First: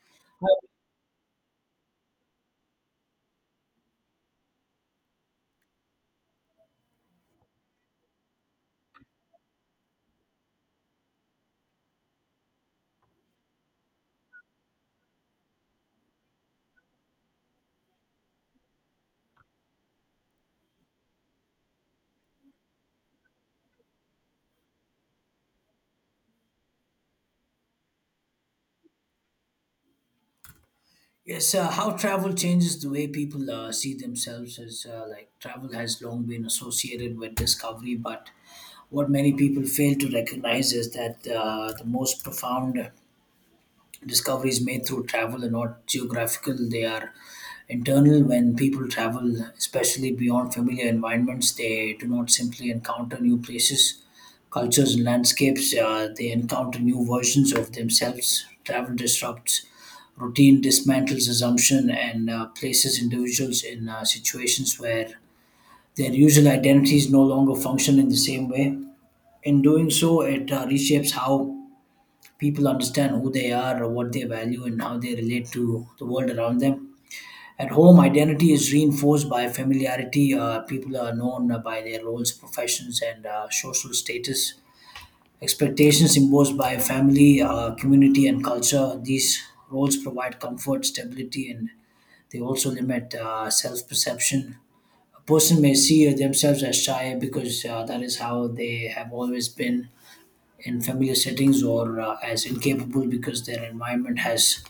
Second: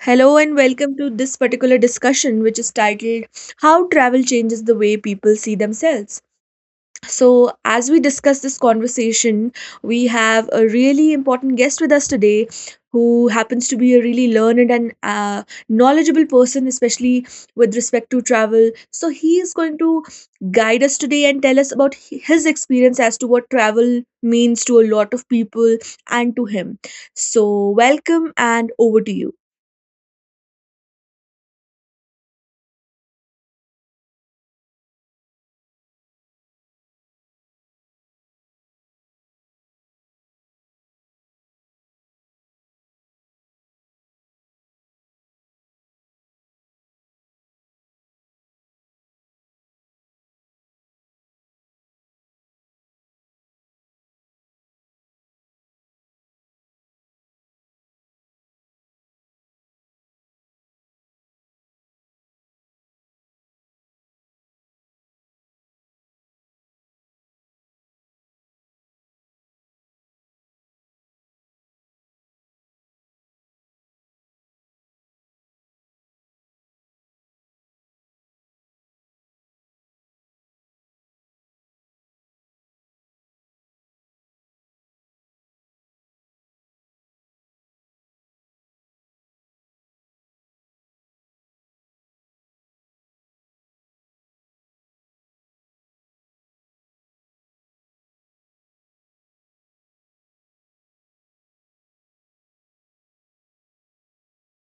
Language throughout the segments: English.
Hello and welcome to this particular discussion, which is titled How Travel Changes the Way People See Themselves. So, as we discuss this conversation, we have a really important guest with us today who happens to be a really learned and knowledgeable person, especially with respect to travel. So, he is going to guide us today and tell us about his experience as to what travel means to a lot of people and to him. So, welcome and over to you. Yes, how travel changes the way people see themselves is like travel has long been associated with discovery, but what many people fail to recognize is that the most profound discoveries made through travel are not geographical, they are internal. When people travel, especially beyond familiar environments, they do not simply encounter new places, cultures and landscapes, they encounter new versions of themselves. Travel disrupts routine, dismantles assumption, and places individuals in situations where their usual identities no longer function in the same way. In doing so, it reshapes how people understand who they are, or what they value, and how they relate to the world around them. At home, identity is reinforced by familiarity. People are known by their roles, professions, and social status. Expectations imposed by family, community, and culture. These roles provide comfort, stability, and they also limit self perception. A person may see themselves as shy because that is how they have always been in familiar settings, or as incapable because their environment has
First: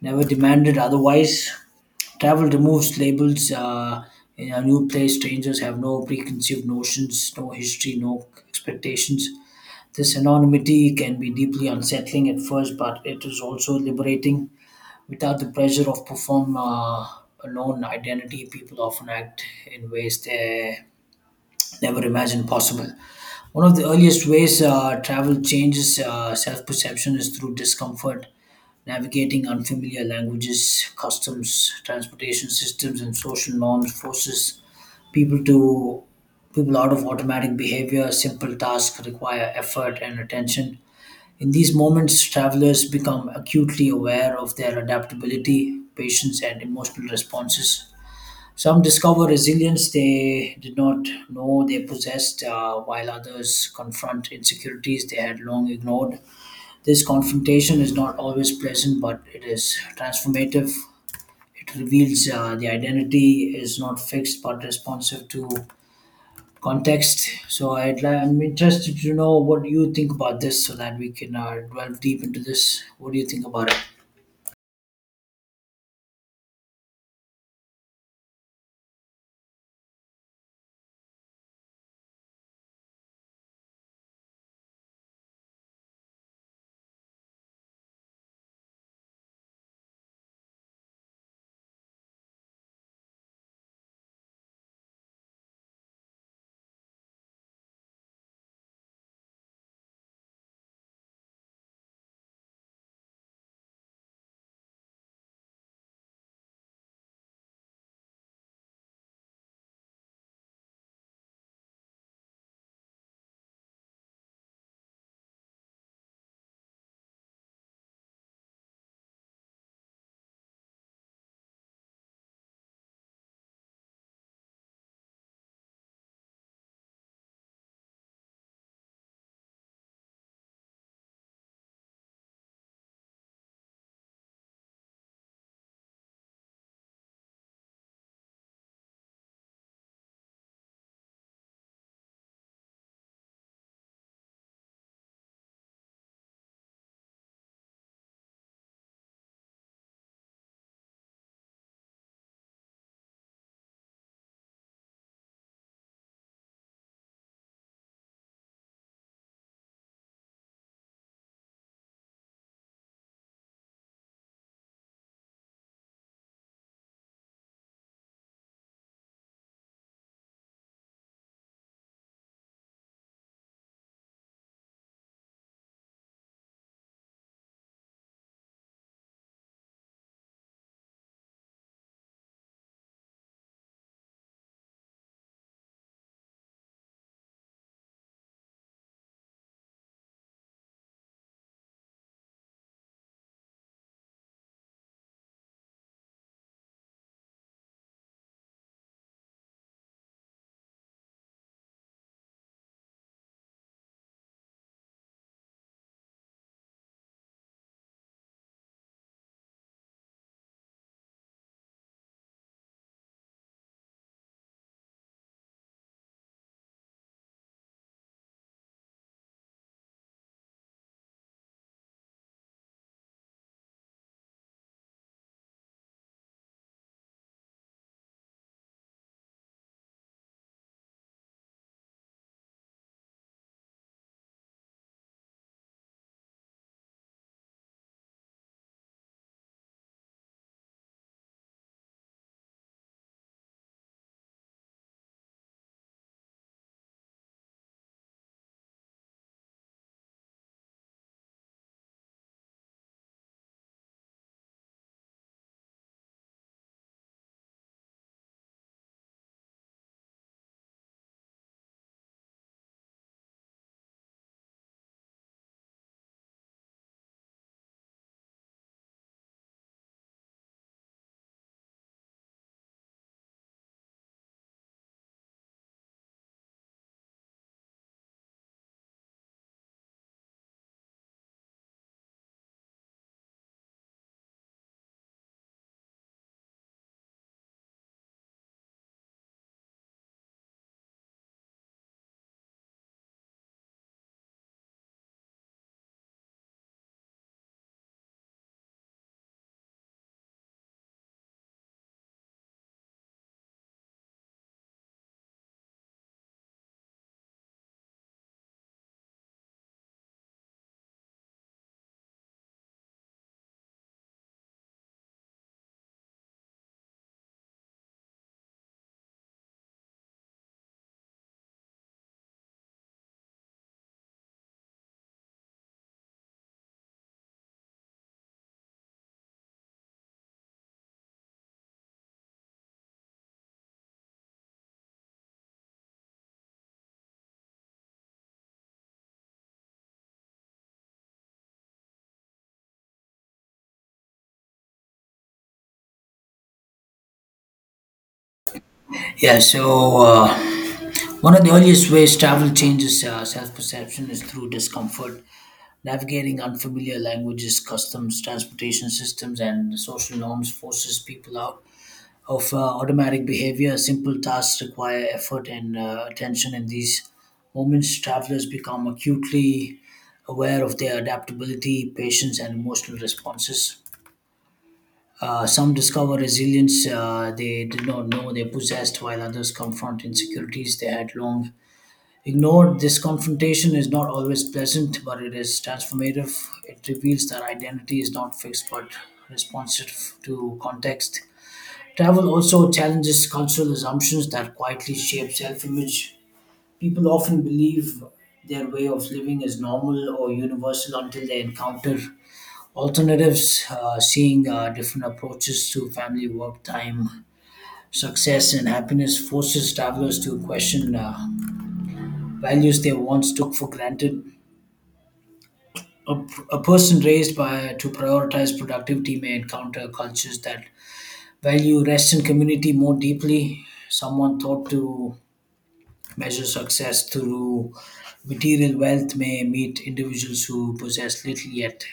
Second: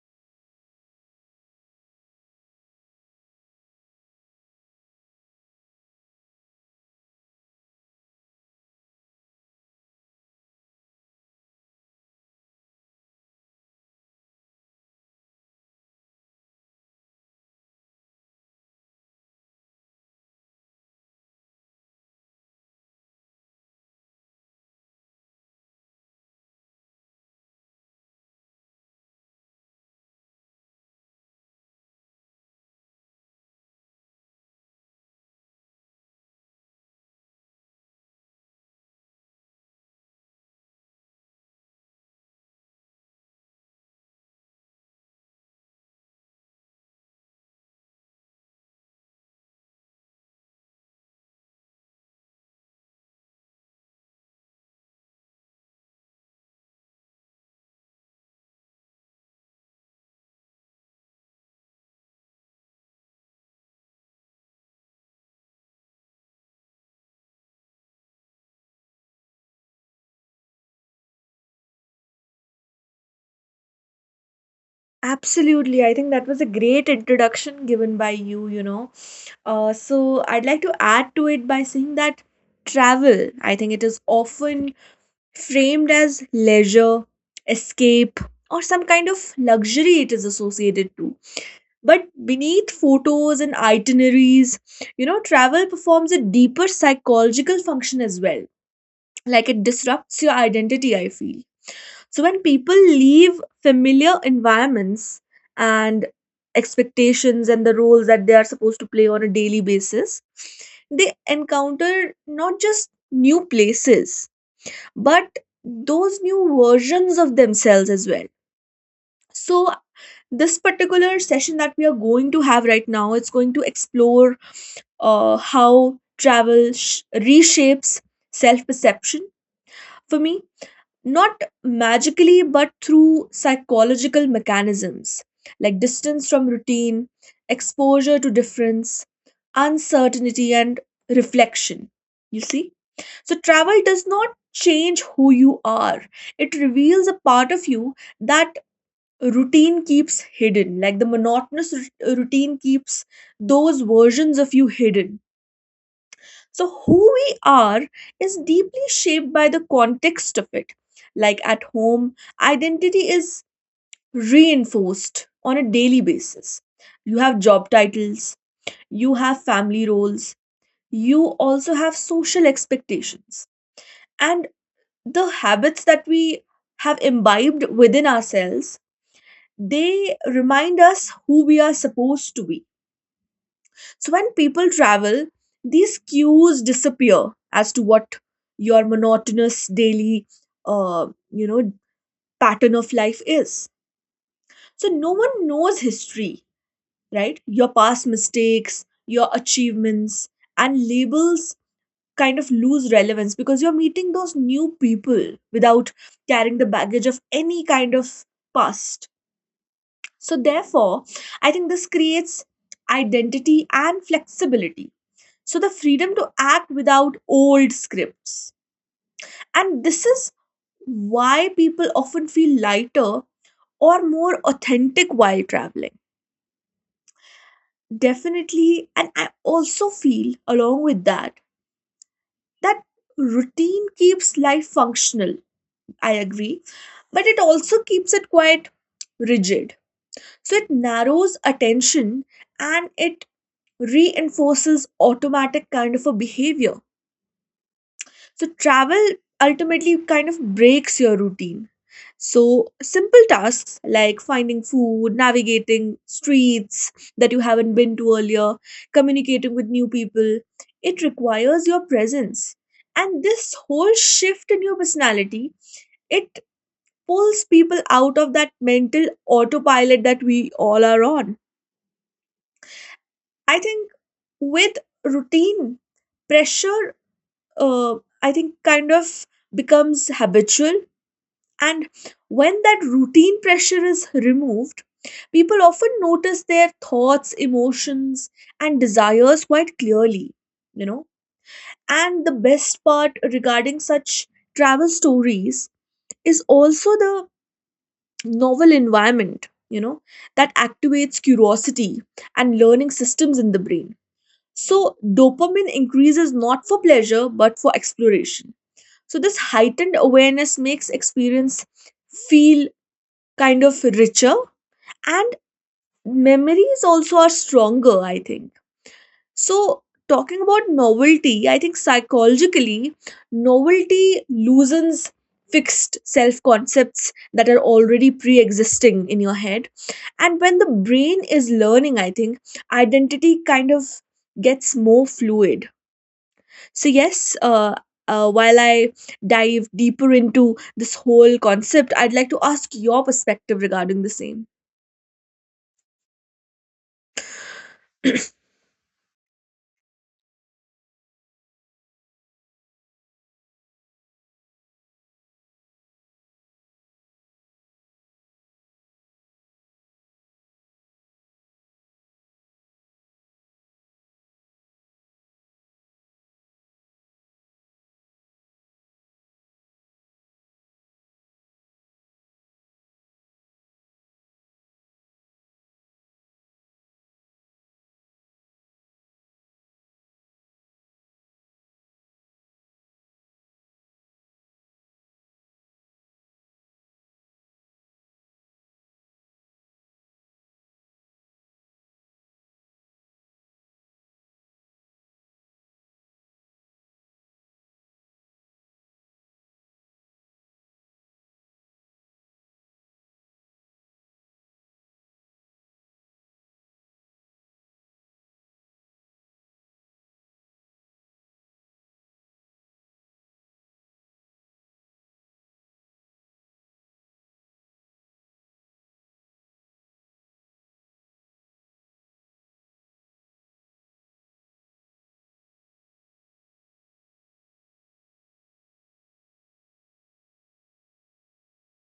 never demanded otherwise. Travel removes labels. In a new place, strangers have no preconceived notions, no history, no expectations. This anonymity can be deeply unsettling at first, but it is also liberating. Without the pressure of perform a known identity, people often act in ways they never imagined possible. One of the earliest ways travel changes self perception is through discomfort, navigating unfamiliar languages, customs, transportation systems, and social norms forces people to people out of automatic behavior. Simple tasks require effort and attention. In these moments, travelers become acutely aware of their adaptability, patience and emotional responses. Some discover resilience they did not know they possessed, while others confront insecurities they had long ignored. This confrontation is not always pleasant, but it is transformative. It reveals the identity is not fixed but responsive to context. I'm interested to know what you think about this so that we can delve deep into this. What do you think about it? Absolutely. I think that was a great introduction given by you, you know. So I'd like to add to it by saying that travel, I think it is often framed as leisure, escape, or some kind of luxury it is associated to. But beneath photos and itineraries, you know, travel performs a deeper psychological function as well. Like it disrupts your identity, I feel so when people leave familiar environments and expectations and the roles that they are supposed to play on a daily basis, they encounter not just new places, but those new versions of themselves as well. So this particular session that we are going to have right now it's going to explore how travel reshapes self perception for me, not magically but through psychological mechanisms like distance from routine, exposure to difference, uncertainty, and reflection, you see. So travel does not change who you are, it reveals a part of you that routine keeps hidden, like the routine keeps those versions of you hidden. So, who we are is deeply shaped by the context of it. Like at home, identity is reinforced on a daily basis. You have job titles, you have family roles, you also have social expectations. And the habits that we have imbibed within ourselves, they remind us who we are supposed to be. So when people travel, these cues disappear as to what your monotonous daily, uh, you know, pattern of life is. So no one knows history, right? Your past mistakes, your achievements, and labels kind of lose relevance because you're meeting those new people without carrying the baggage of any kind of past. So, therefore, I think this creates identity and flexibility. So, the freedom to act without old scripts. And this is why people often feel lighter or more authentic while traveling. Definitely. And I also feel, along with that, that routine keeps life functional. I agree. But it also keeps it quite rigid. So, it narrows attention and it reinforces automatic kind of a behavior. So travel ultimately kind of breaks your routine, so simple tasks like finding food, navigating streets that you haven't been to earlier, communicating with new people, it requires your presence. And this whole shift in your personality, it pulls people out of that mental autopilot that we all are on. I think with routine pressure, uh, I think, kind of becomes habitual. And when that routine pressure is removed, people often notice their thoughts, emotions, and desires quite clearly, you know. And the best part regarding such travel stories is also the novel environment, you know, that activates curiosity and learning systems in the brain. So, dopamine increases not for pleasure but for exploration. So, this heightened awareness makes experience feel kind of richer, and memories also are stronger, I think. So, talking about novelty, I think psychologically, novelty loosens fixed self concepts that are already pre existing in your head. And when the brain is learning, I think identity kind of gets more fluid. So, while I dive deeper into this whole concept, I'd like to ask your perspective regarding the same. Yeah, so one of the earliest ways travel changes self perception is through discomfort. Navigating unfamiliar languages, customs, transportation systems, and social norms forces people out of automatic behavior. Simple tasks require effort and attention. In these moments, travelers become acutely aware of their adaptability, patience, and emotional responses. Some discover resilience they did not know they possessed, while others confront insecurities they had long ignored. This confrontation is not always pleasant, but it is transformative. It reveals that identity is not fixed but responsive to context. Travel also challenges cultural assumptions that quietly shape self image. People often believe their way of living is normal or universal until they encounter alternatives, seeing different approaches to family, work, time, success, and happiness forces travelers to question values they once took for granted. A, a person raised by to prioritize productivity may encounter cultures that value rest and community more deeply. Someone taught to measure success through material wealth may meet individuals who possess little yet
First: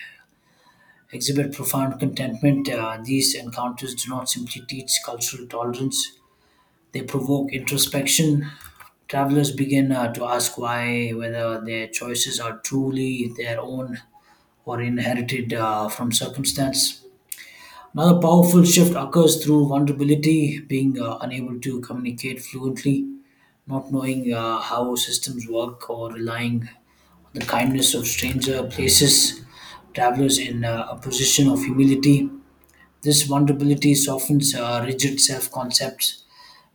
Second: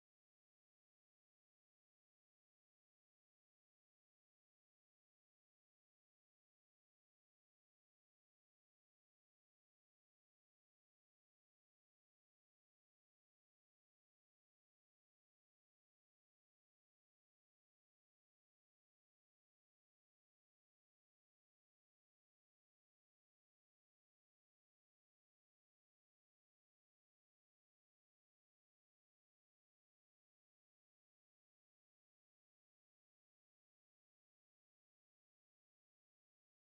exhibit profound contentment. These encounters do not simply teach cultural tolerance; they provoke introspection. Travelers begin to ask why, whether their choices are truly their own or inherited from circumstance. Another powerful shift occurs through vulnerability, being unable to communicate fluently, not knowing how systems work, or relying on the kindness of stranger places. Travelers in a position of humility. This vulnerability softens rigid self concepts.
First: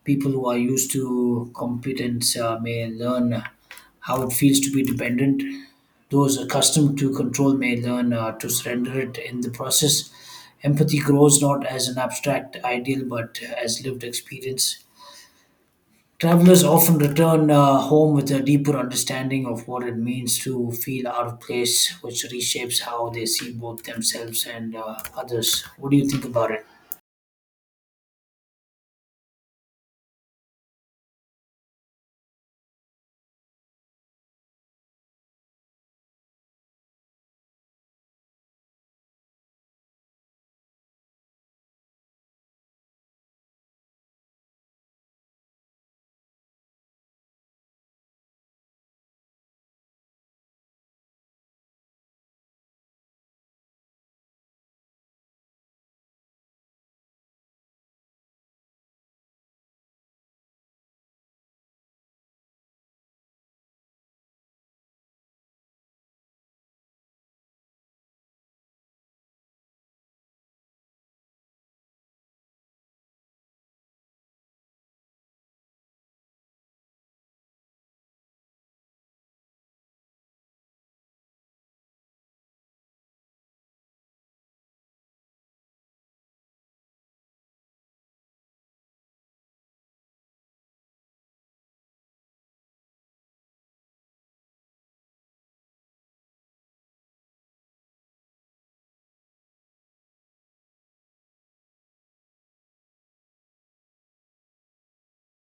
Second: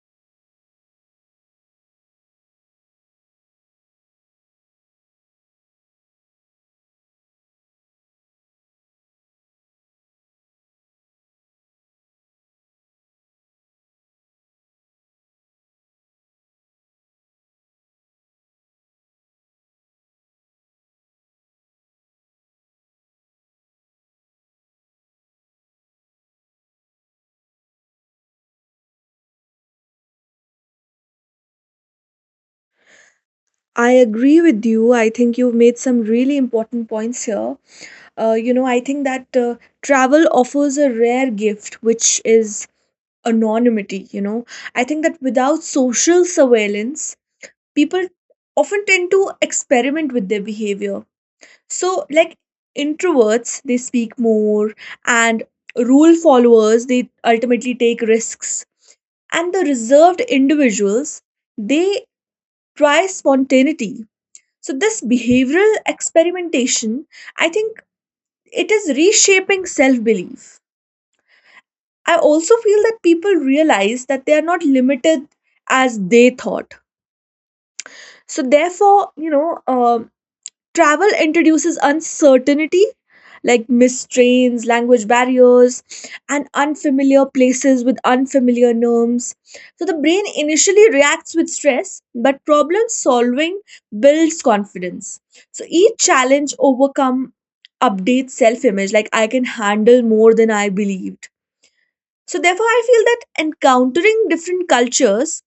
People who are used to competence may learn how it feels to be dependent. Those accustomed to control may learn to surrender it in the process. Empathy grows not as an abstract ideal but as lived experience. Travelers often return home with a deeper understanding of what it means to feel out of place, which reshapes how they see both themselves and others. What do you think about it? I agree with you. I think you've made some really important points here. I think that travel offers a rare gift, which is anonymity. You know, I think that without social surveillance, people often tend to experiment with their behavior. So, like introverts, they speak more, and rule followers, they ultimately take risks. And the reserved individuals, they try spontaneity. So, this behavioral experimentation, I think it is reshaping self belief. I also feel that people realize that they are not limited as they thought. So, therefore, travel introduces uncertainty like missed trains, language barriers, and unfamiliar places with unfamiliar norms. So the brain initially reacts with stress, but problem solving builds confidence. So each challenge overcome updates self image, like I can handle more than I believed. So therefore, I feel that encountering different cultures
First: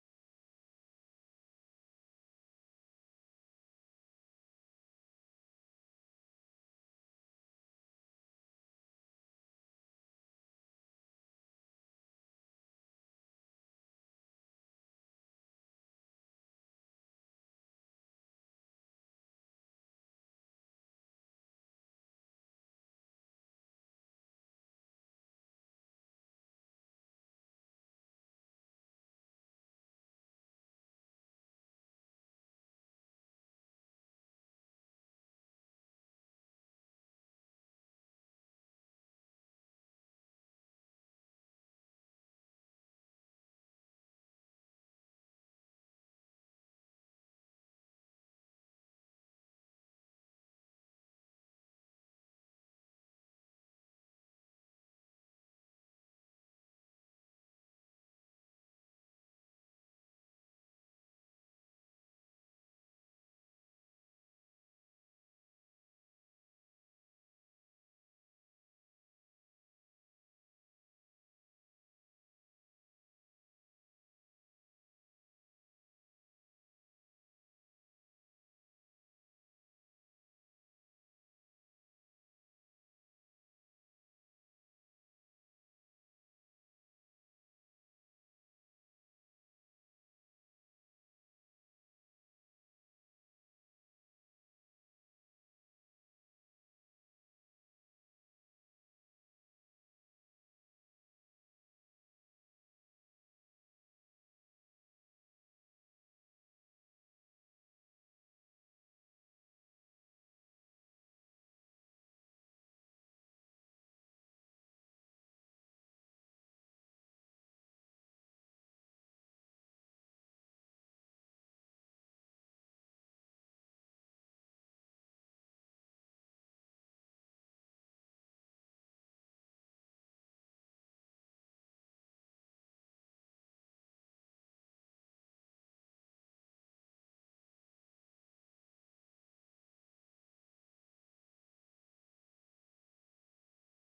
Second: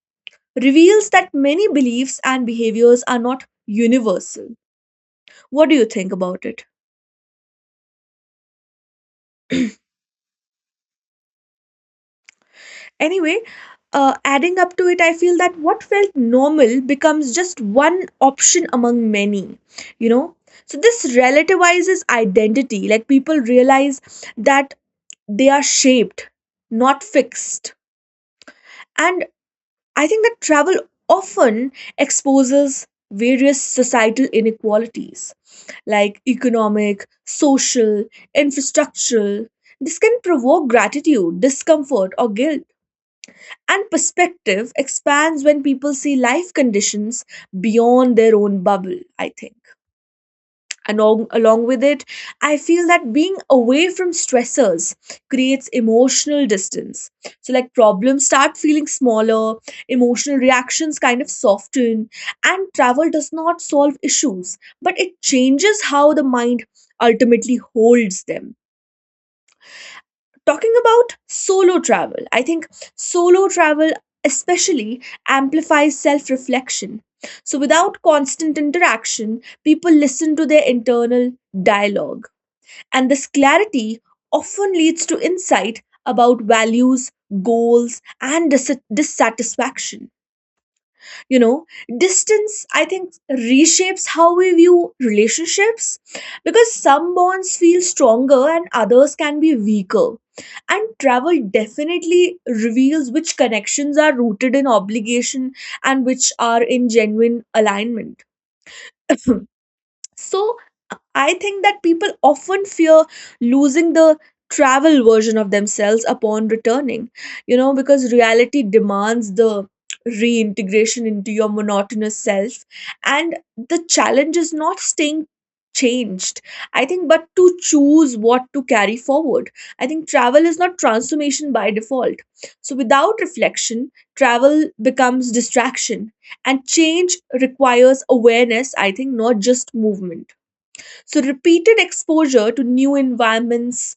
reveals that many beliefs and behaviors are not universal. What do you think about it? Anyway, adding up to it, I feel that what felt normal becomes just one option among many, you know. So, this relativizes identity. Like, people realize that they are shaped, not fixed. And I think that travel often exposes various societal inequalities like economic, social, infrastructural. This can provoke gratitude, discomfort, or guilt, and perspective expands when people see life conditions beyond their own bubble, I think. And along with it, I feel that being away from stressors creates emotional distance. So, like problems start feeling smaller, emotional reactions kind of soften, and travel does not solve issues, but it changes how the mind ultimately holds them. Talking about solo travel, I think solo travel especially amplifies self reflection. So, without constant interaction, people listen to their internal dialogue. And this clarity often leads to insight about values, goals, and dissatisfaction, you know. Distance, I think, reshapes how we view relationships, because some bonds feel stronger and others can be weaker. And travel definitely reveals which connections are rooted in obligation and which are in genuine alignment. So I think that people often fear losing the travel version of themselves upon returning, you know, because reality demands the reintegration into your monotonous self. And the challenge is not staying changed, I think, but to choose what to carry forward. I think travel is not transformation by default. So without reflection, travel becomes distraction. And change requires awareness, I think, not just movement. So, repeated exposure to new environments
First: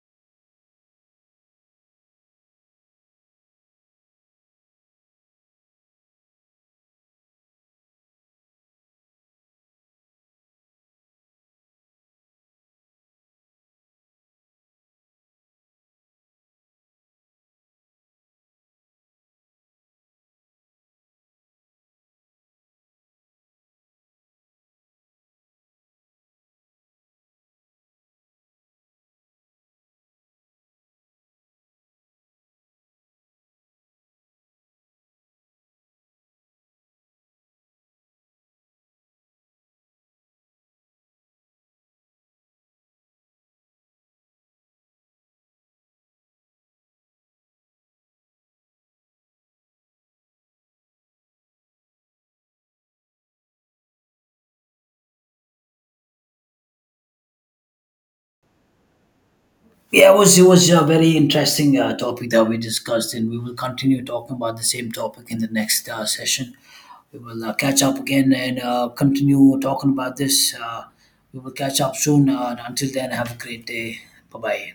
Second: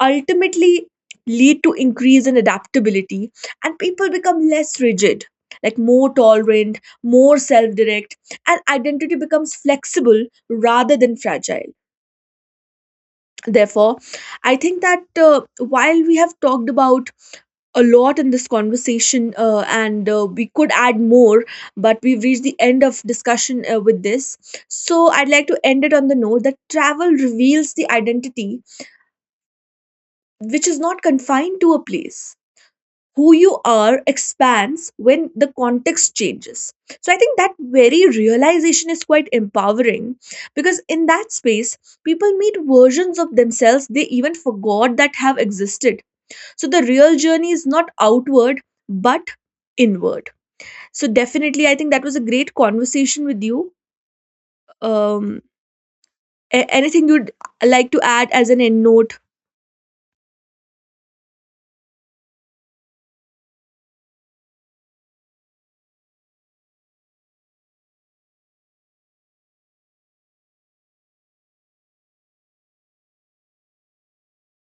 ultimately lead to increase in adaptability, and people become less rigid, like more tolerant, more self-direct, and identity becomes flexible rather than fragile. Therefore, I think that while we have talked about a lot in this conversation and we could add more, but we've reached the end of discussion with this. So I'd like to end it on the note that travel reveals the identity which is not confined to a place. Who you are expands when the context changes. So I think that very realization is quite empowering, because in that space people meet versions of themselves they even forgot that have existed. So the real journey is not outward, but inward. So definitely, I think that was a great conversation with you. Um, Anything you'd like to add as an end note? Yeah, it was a very interesting topic that we discussed, and we will continue talking about the same topic in the next session. We will catch up again and continue talking about this. We will catch up soon. And until then, have a great day. Bye bye.